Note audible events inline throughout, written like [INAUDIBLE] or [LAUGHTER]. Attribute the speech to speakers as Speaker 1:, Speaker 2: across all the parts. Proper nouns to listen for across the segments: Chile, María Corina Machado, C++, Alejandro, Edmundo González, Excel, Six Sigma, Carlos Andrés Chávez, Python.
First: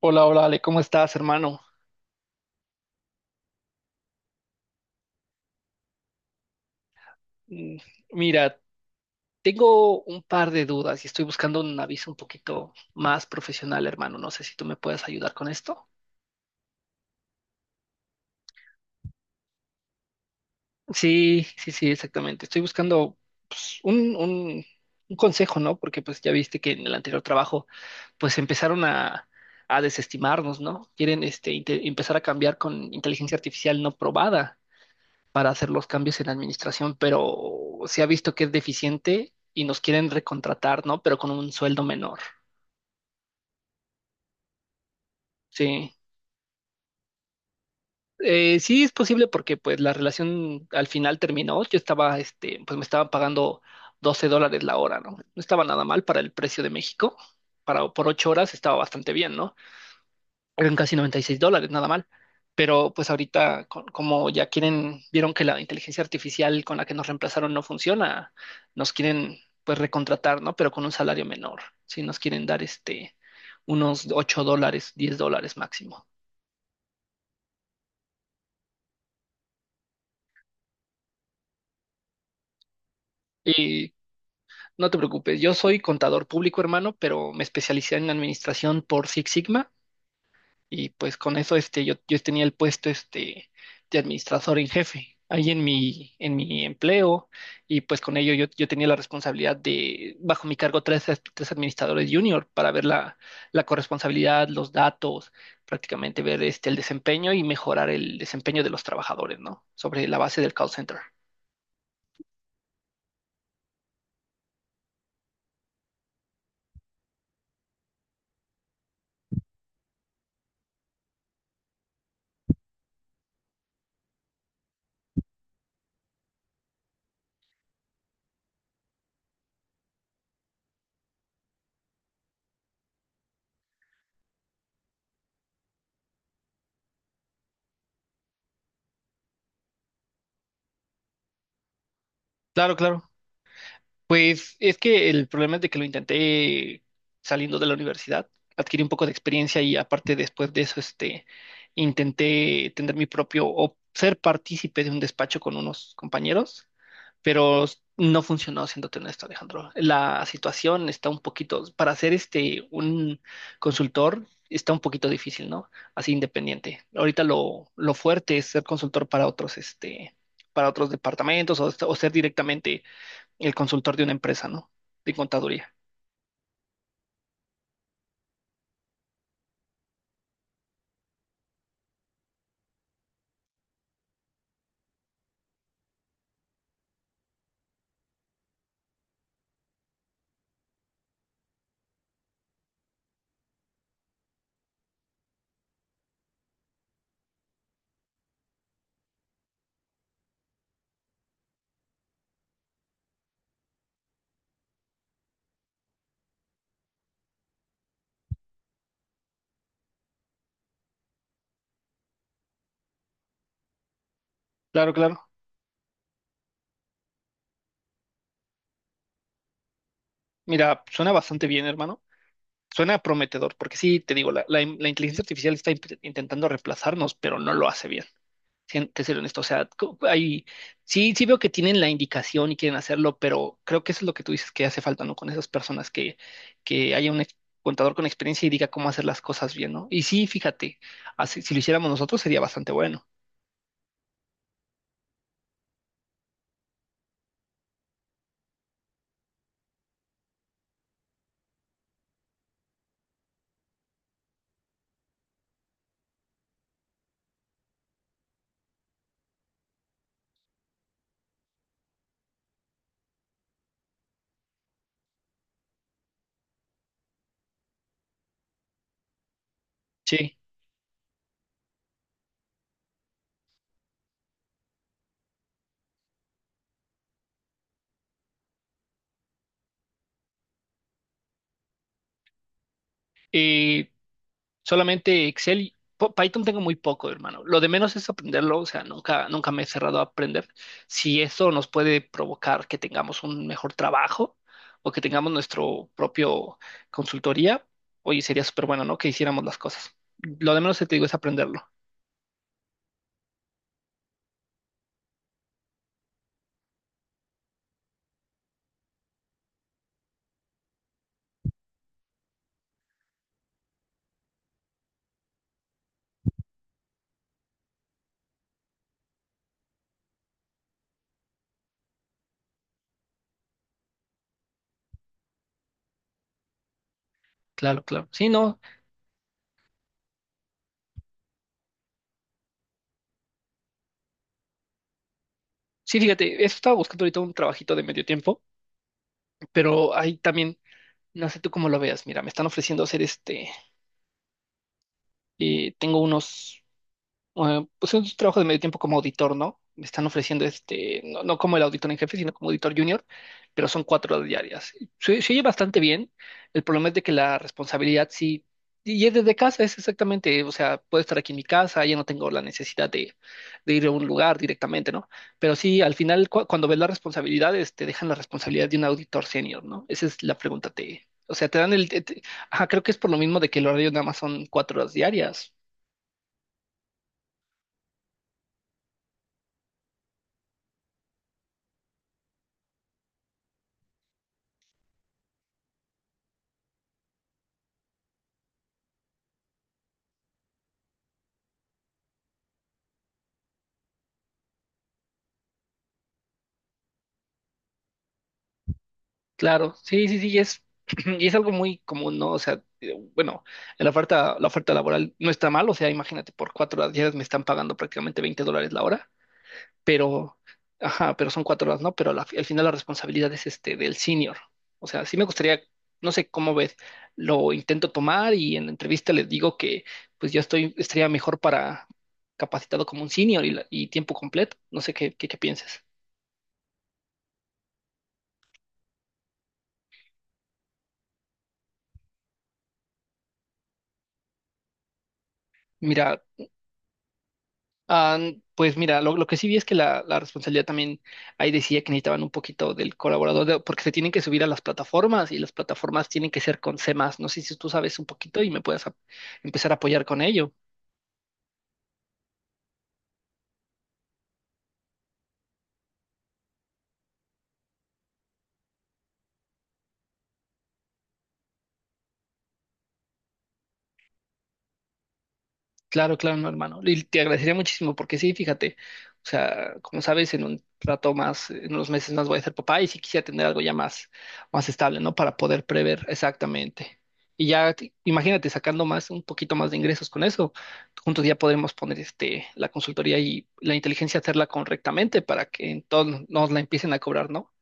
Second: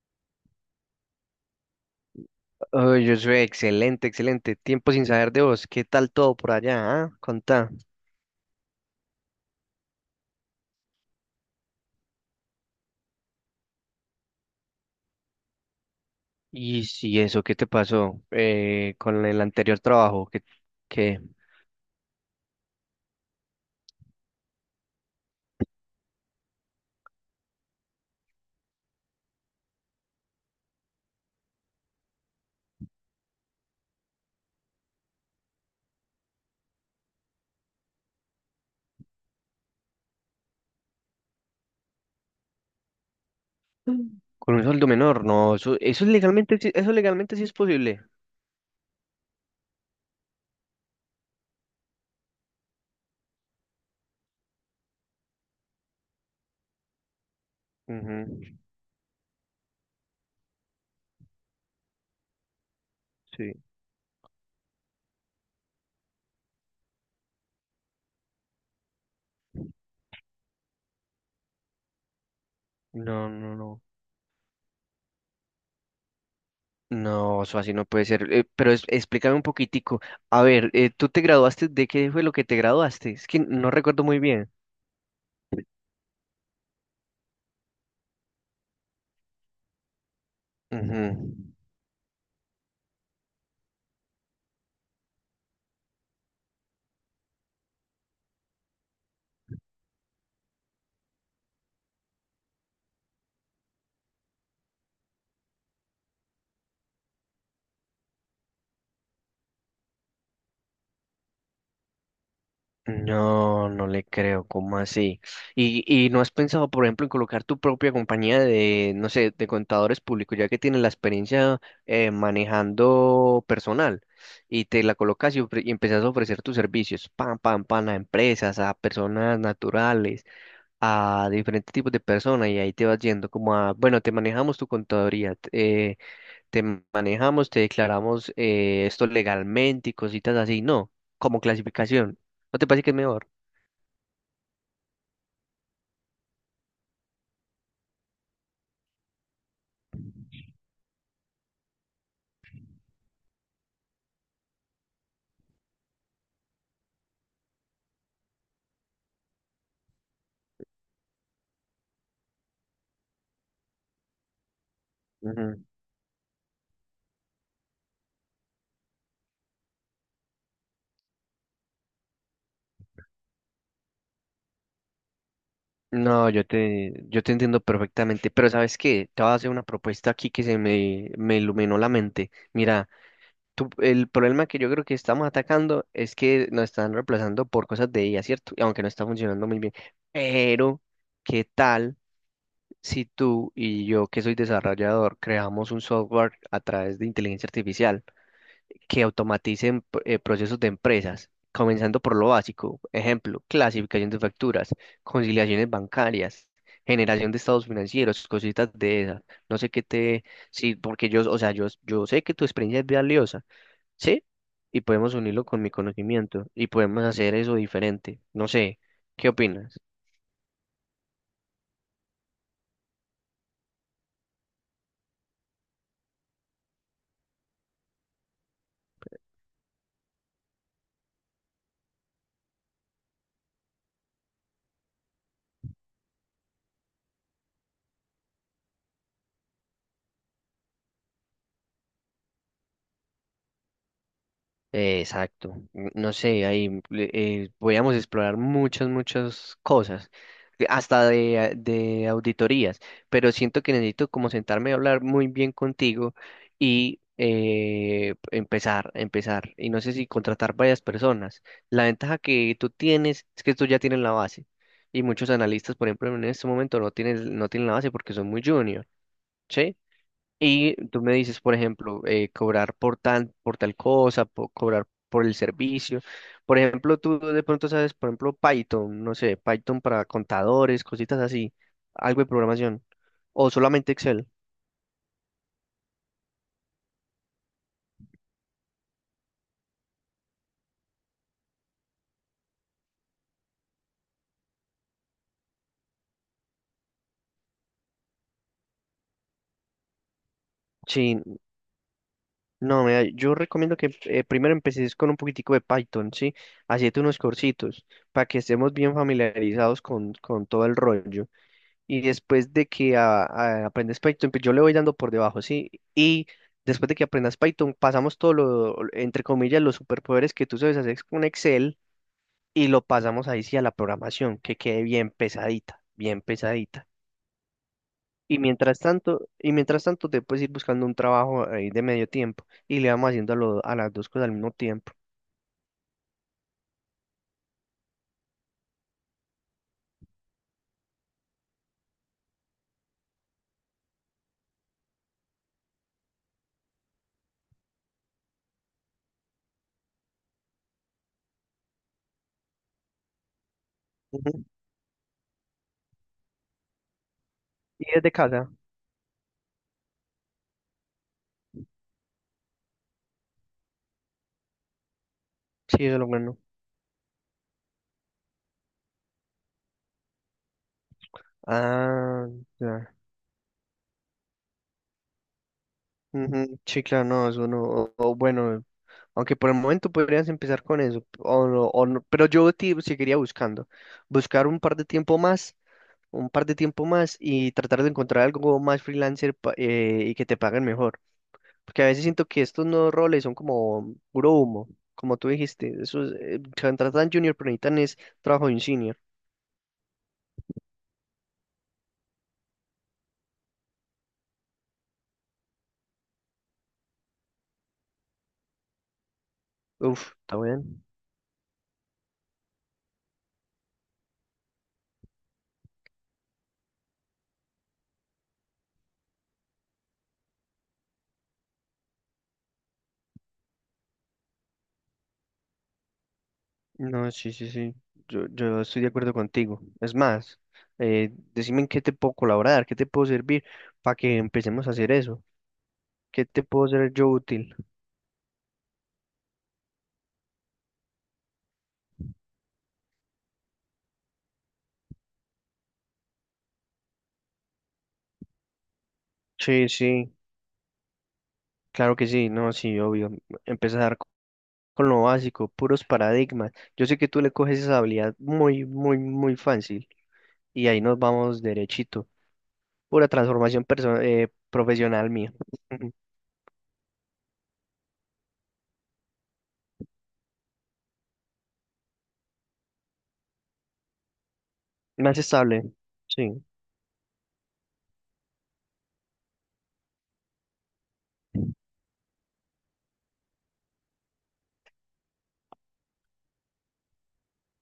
Speaker 1: Hola, hola, Ale, ¿cómo estás, hermano?
Speaker 2: Oh, yo soy excelente, excelente. Tiempo sin saber de vos. ¿Qué tal todo por allá? Ah, contá.
Speaker 1: Mm. Mira, tengo un par de dudas y estoy buscando un aviso un poquito más profesional, hermano. No sé si tú me puedes ayudar con esto.
Speaker 2: Y si eso, ¿qué te pasó con el anterior trabajo? ¿Qué?
Speaker 1: Sí, sí, sí, exactamente. Estoy buscando pues, un consejo, ¿no? Porque pues ya viste que en el anterior trabajo pues empezaron a desestimarnos, ¿no? Quieren este, empezar a cambiar con inteligencia artificial no probada para hacer los cambios en la administración, pero se ha visto que es deficiente y nos quieren recontratar, ¿no? Pero con un sueldo menor.
Speaker 2: Mm. Con un sueldo menor, no, eso,
Speaker 1: Sí.
Speaker 2: eso es legalmente, eso legalmente sí es posible.
Speaker 1: Sí es posible porque pues la relación al final terminó. Yo estaba, este, pues me estaban pagando $12 la hora, ¿no? No estaba nada mal para el precio de México. Para, por 8 horas
Speaker 2: Ujú.
Speaker 1: estaba bastante bien, ¿no? Eran casi $96, nada mal. Pero pues
Speaker 2: Sí.
Speaker 1: ahorita, como ya quieren, vieron que la inteligencia artificial con la que nos reemplazaron no funciona, nos quieren pues recontratar, ¿no? Pero con un salario menor, si nos quieren dar este
Speaker 2: No, no, no.
Speaker 1: unos $8, $10 máximo.
Speaker 2: No, eso así no puede ser. Pero explícame un poquitico. A ver, ¿tú te graduaste? ¿De qué fue lo que te graduaste? Es que no
Speaker 1: Y
Speaker 2: recuerdo muy bien.
Speaker 1: no te preocupes, yo soy contador público, hermano, pero me especialicé en administración por Six Sigma. Y pues
Speaker 2: Ujú.
Speaker 1: con eso este, yo tenía el puesto este, de administrador en jefe ahí en mi empleo y pues con ello yo tenía la responsabilidad de, bajo mi cargo, tres administradores junior para ver la corresponsabilidad, los datos, prácticamente ver este, el desempeño y mejorar el desempeño de los trabajadores, ¿no? Sobre la base del call center.
Speaker 2: No, no le creo, ¿cómo así? Y no has pensado, por ejemplo, en colocar tu propia compañía de, no sé, de contadores públicos, ya que tienes la experiencia manejando personal y te la colocas y empezás a ofrecer tus servicios, pam, pam, pam, a empresas, a personas naturales, a diferentes tipos de personas y ahí te vas yendo como a, bueno, te manejamos tu contaduría, te manejamos, te declaramos esto legalmente y cositas así, no, como clasificación. ¿No te
Speaker 1: Claro,
Speaker 2: parece que es
Speaker 1: claro.
Speaker 2: mejor?
Speaker 1: Pues es que el problema es de que lo intenté saliendo de la universidad, adquirí un poco de experiencia y aparte después de eso, este, intenté tener mi propio o ser partícipe de un despacho con unos compañeros, pero no funcionó, siéndote honesto, Alejandro. La situación está un poquito, para ser este, un consultor, está un poquito difícil,
Speaker 2: Ujú.
Speaker 1: ¿no? Así independiente. Ahorita lo fuerte es ser consultor para otros, este, para otros departamentos o ser directamente el consultor de una empresa, ¿no? De contaduría.
Speaker 2: No, yo te entiendo perfectamente, pero ¿sabes qué? Te voy a hacer una propuesta aquí me iluminó la mente. Mira, el problema que yo creo que estamos atacando es que nos están reemplazando por cosas de IA, ¿cierto? Y aunque no está funcionando muy bien. Pero, ¿qué tal si tú y yo, que soy desarrollador, creamos un software a través de inteligencia artificial, que automaticen procesos de empresas, comenzando por lo básico, ejemplo, clasificación de facturas, conciliaciones bancarias, generación de estados financieros, cositas de esas. No sé qué te, sí, porque yo, o sea, yo sé que tu experiencia es valiosa, ¿sí? Y
Speaker 1: Claro,
Speaker 2: podemos
Speaker 1: claro.
Speaker 2: unirlo con mi conocimiento y podemos hacer eso diferente. No sé, ¿qué opinas?
Speaker 1: Mira, suena bastante bien, hermano. Suena prometedor, porque sí, te digo, la inteligencia artificial está intentando reemplazarnos, pero no lo hace bien. Te seré honesto, o sea, hay, sí, sí veo que tienen la indicación y quieren hacerlo, pero creo que eso es lo que tú dices que hace falta, ¿no? Con esas personas que haya un contador con experiencia y diga cómo hacer las cosas bien, ¿no? Y sí, fíjate, así, si lo hiciéramos nosotros sería bastante bueno.
Speaker 2: Exacto. No sé, podíamos explorar muchas, muchas cosas, que hasta de, de auditorías, pero siento que necesito como sentarme a hablar muy bien contigo y empezar, y no sé si contratar varias personas. La ventaja que tú tienes es que tú ya tienes la base, y muchos analistas, por ejemplo, en este momento no tienen la base porque son muy junior, ¿sí?
Speaker 1: Sí.
Speaker 2: Y tú me dices, por ejemplo, por tal cosa, cobrar por el servicio. Por ejemplo, tú de pronto sabes, por ejemplo, Python, no sé, Python para contadores, cositas así, algo de programación. O
Speaker 1: Eh,
Speaker 2: solamente Excel.
Speaker 1: Solamente Excel y Python tengo muy poco, hermano. Lo de menos es aprenderlo, o sea, nunca, nunca me he cerrado a aprender. Si eso nos puede provocar que tengamos un mejor trabajo o que tengamos nuestro propio consultoría, oye, sería súper bueno, ¿no? Que hiciéramos las cosas. Lo de menos te digo es
Speaker 2: Sí,
Speaker 1: aprenderlo.
Speaker 2: no, mira, yo recomiendo que primero empecés con un poquitico de Python, ¿sí? Hacete unos cursitos para que estemos bien familiarizados con todo el rollo. Y después de que aprendes Python, pues yo le voy dando por debajo, ¿sí? Y después de que aprendas Python, pasamos todo lo, entre comillas, los superpoderes que tú sabes hacer con Excel y lo pasamos ahí sí a la programación, que quede bien pesadita, bien pesadita.
Speaker 1: Claro, claro. Sí, no.
Speaker 2: Y mientras tanto te puedes ir buscando un trabajo ahí de medio tiempo y le vamos haciendo a, a las dos cosas al mismo tiempo.
Speaker 1: Sí, fíjate, eso estaba buscando ahorita un trabajito de medio tiempo, pero ahí también, no sé tú cómo lo veas. Mira, me están ofreciendo hacer este, tengo unos pues es un trabajo de medio tiempo como auditor, ¿no? Me están ofreciendo este, no, no como el auditor en jefe, sino como auditor junior, pero son 4 horas
Speaker 2: Ujú.
Speaker 1: diarias. Se oye bastante bien. El problema es de que la
Speaker 2: Y
Speaker 1: responsabilidad
Speaker 2: desde
Speaker 1: sí,
Speaker 2: casa,
Speaker 1: y es desde casa, es exactamente, o sea, puedo estar aquí en mi casa, ya no tengo la necesidad de ir a un lugar directamente, ¿no? Pero sí,
Speaker 2: sí,
Speaker 1: al
Speaker 2: eso es lo
Speaker 1: final,
Speaker 2: bueno.
Speaker 1: cuando ves las responsabilidades, te dejan la responsabilidad de un auditor senior, ¿no? Esa es la pregunta, te, o sea, te dan el,
Speaker 2: Ah,
Speaker 1: ajá, creo que
Speaker 2: ya.
Speaker 1: es por lo mismo de que el horario nada más son 4 horas diarias.
Speaker 2: Ujú. Sí, claro, no, eso no. O bueno, aunque por el momento podrías empezar con eso, o no, pero yo te seguiría buscando, buscar un par de tiempo más, un par de tiempo más y tratar de encontrar algo más freelancer y que te paguen mejor, porque a veces siento que estos nuevos roles son como puro humo, como tú dijiste, eso es, contratan junior, pero necesitan es trabajo de un senior.
Speaker 1: Claro, sí, sí, sí, y es, [CLEARS THROAT] y es algo muy común, ¿no? O sea, bueno, en la oferta laboral no está mal, o sea, imagínate, por 4 horas diarias me están pagando prácticamente $20 la hora,
Speaker 2: Uf, está
Speaker 1: pero,
Speaker 2: bien.
Speaker 1: ajá, pero son 4 horas, ¿no? Pero al final la responsabilidad es este del senior. O sea, sí me gustaría, no sé cómo ves, lo intento tomar y en la entrevista les digo que pues yo estoy, estaría mejor para capacitado como un senior y, y tiempo completo. No sé qué pienses.
Speaker 2: No, sí, sí, sí, yo estoy de acuerdo contigo. Es más, decime en qué te puedo colaborar, qué te puedo servir para que empecemos a hacer eso.
Speaker 1: Mira.
Speaker 2: ¿Qué te puedo ser yo útil?
Speaker 1: Ah, pues mira, lo que sí vi es que la responsabilidad también ahí decía que necesitaban un poquito del colaborador, porque se tienen que subir a las plataformas y las plataformas tienen que ser con C++ más. No sé si tú sabes un poquito y me puedas
Speaker 2: Sí,
Speaker 1: empezar a apoyar
Speaker 2: sí,
Speaker 1: con ello.
Speaker 2: claro que sí, no, sí, obvio. Empezar con lo básico, puros paradigmas. Yo sé que tú le coges esa habilidad muy, muy, muy fácil y ahí nos vamos derechito. Pura transformación profesional mía. Ujú.
Speaker 1: Claro, claro, no, hermano. Y te agradecería muchísimo porque sí, fíjate, o sea, como sabes, en un rato más, en unos meses más voy a ser papá y sí quisiera tener algo ya más estable, ¿no?
Speaker 2: Más
Speaker 1: Para poder
Speaker 2: estable.
Speaker 1: prever
Speaker 2: Sí,
Speaker 1: exactamente. Y ya, imagínate, sacando más, un poquito más de ingresos con eso, juntos ya podremos poner este, la consultoría y la inteligencia hacerla correctamente para que entonces nos la empiecen a cobrar, ¿no?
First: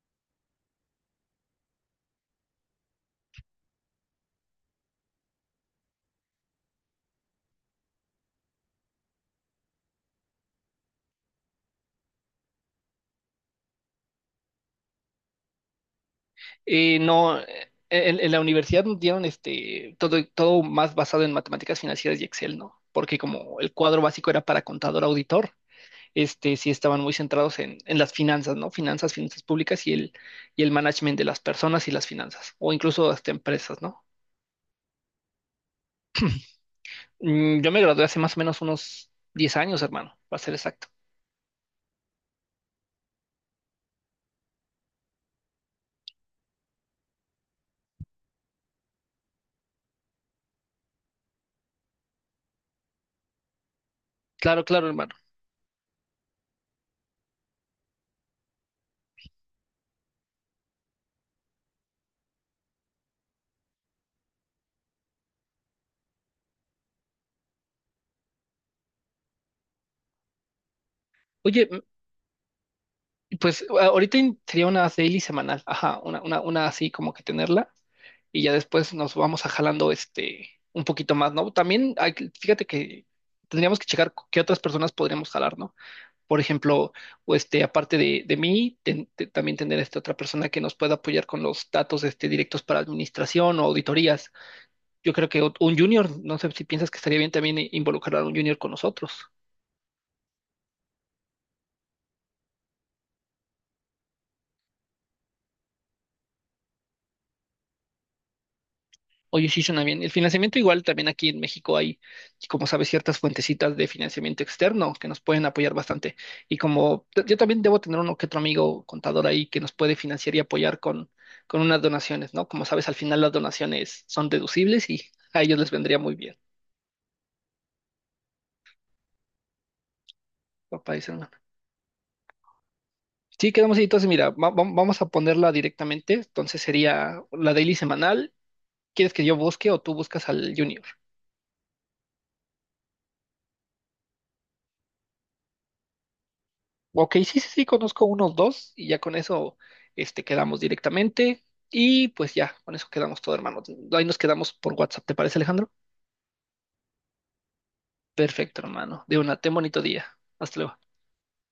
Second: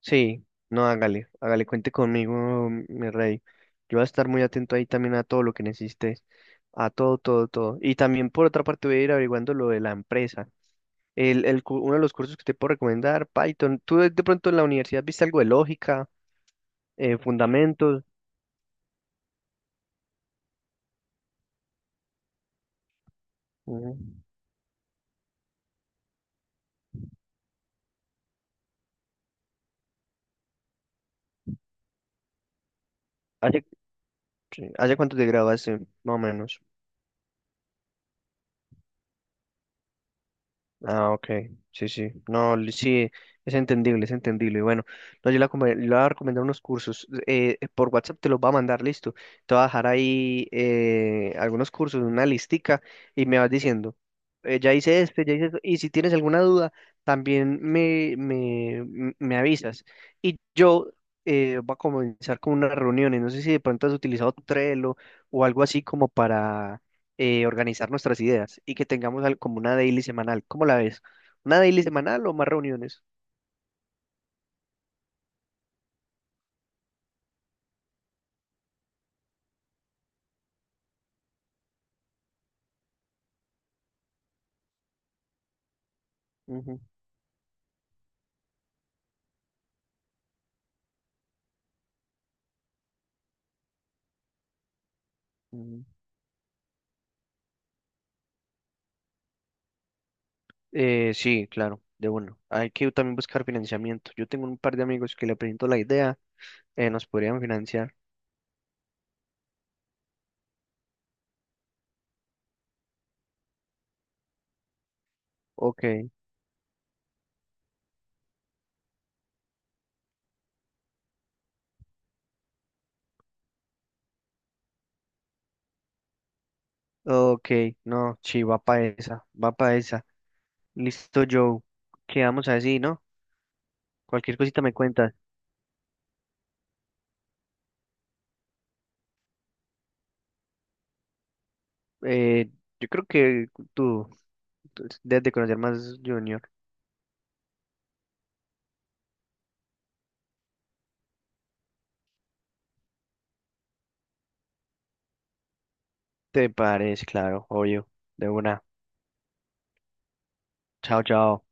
Speaker 2: sí, no, hágale, hágale, cuente conmigo, mi rey. Yo voy a estar muy atento ahí también a todo lo que necesites, a todo, todo, todo. Y también por otra parte voy a ir averiguando lo de la empresa. Uno de los cursos que te puedo recomendar, Python. ¿Tú de pronto en la universidad viste algo de lógica,
Speaker 1: No,
Speaker 2: fundamentos?
Speaker 1: en, la universidad nos dieron este, todo más basado en matemáticas financieras y Excel, ¿no? Porque como el
Speaker 2: Ujú.
Speaker 1: cuadro básico era para contador auditor, este, sí estaban muy centrados en las finanzas, ¿no? Finanzas públicas y y el management de las personas y las finanzas, o incluso hasta
Speaker 2: ¿Hace,
Speaker 1: empresas, ¿no?
Speaker 2: sí, hace cuánto te graduaste, más o menos?
Speaker 1: Yo me gradué hace más o menos unos 10 años, hermano, para ser exacto.
Speaker 2: Ah, ok, sí, sí, no, sí, es entendible, es entendible. Y bueno, no, le voy a recomendar unos cursos, por WhatsApp te los va a mandar, listo. Te voy a dejar ahí algunos cursos, una listica, y me vas diciendo,
Speaker 1: Claro,
Speaker 2: ya
Speaker 1: claro,
Speaker 2: hice
Speaker 1: hermano.
Speaker 2: este, ya hice esto, y si tienes alguna duda, también me avisas. Y yo voy a comenzar con unas reuniones, no sé si de pronto has utilizado Trello o algo así como para organizar nuestras ideas y que tengamos como una daily semanal. ¿Cómo la ves? ¿Una
Speaker 1: Oye.
Speaker 2: daily semanal o más reuniones?
Speaker 1: Pues ahorita sería una daily semanal, ajá, una así como que tenerla y ya después nos vamos a jalando este un poquito más, ¿no? También hay fíjate que tendríamos que checar qué otras personas podríamos jalar, ¿no? Por
Speaker 2: Ujú,
Speaker 1: ejemplo, o este, aparte de mí, también tener esta otra persona que nos pueda apoyar con los datos este, directos para administración o auditorías. Yo creo que un
Speaker 2: ujú.
Speaker 1: junior, no sé si piensas que estaría bien también involucrar a un junior con nosotros.
Speaker 2: Sí, claro, de uno. Hay que también buscar financiamiento. Yo tengo un par de amigos que le presento la idea, nos podrían financiar.
Speaker 1: Oye, sí suena bien. El financiamiento igual también aquí en México hay, como sabes, ciertas fuentecitas de financiamiento externo que nos pueden apoyar
Speaker 2: Ok,
Speaker 1: bastante. Y como yo también debo tener uno que otro amigo contador ahí que nos puede financiar y apoyar con, unas donaciones, ¿no? Como sabes, al final las donaciones son deducibles y a ellos les vendría muy bien.
Speaker 2: ok, no, sí, va para esa, va para esa.
Speaker 1: Papá dice,
Speaker 2: Listo,
Speaker 1: no.
Speaker 2: Joe. Quedamos así, ¿no?
Speaker 1: Sí, quedamos ahí. Entonces, mira,
Speaker 2: Cualquier cosita me
Speaker 1: vamos a
Speaker 2: cuentas.
Speaker 1: ponerla directamente. Entonces sería la daily semanal. ¿Quieres que yo busque o tú buscas al junior?
Speaker 2: Eh, yo creo que tú tú debes de conocer más junior.
Speaker 1: Ok, sí, sí, sí, conozco unos dos y ya con eso este, quedamos directamente y pues ya, con eso quedamos todo, hermano. Ahí nos quedamos por WhatsApp, ¿te parece, Alejandro?
Speaker 2: Te parece, claro, obvio, de
Speaker 1: Perfecto,
Speaker 2: una.
Speaker 1: hermano. De una, ten bonito día. Hasta luego.
Speaker 2: Chao, chao.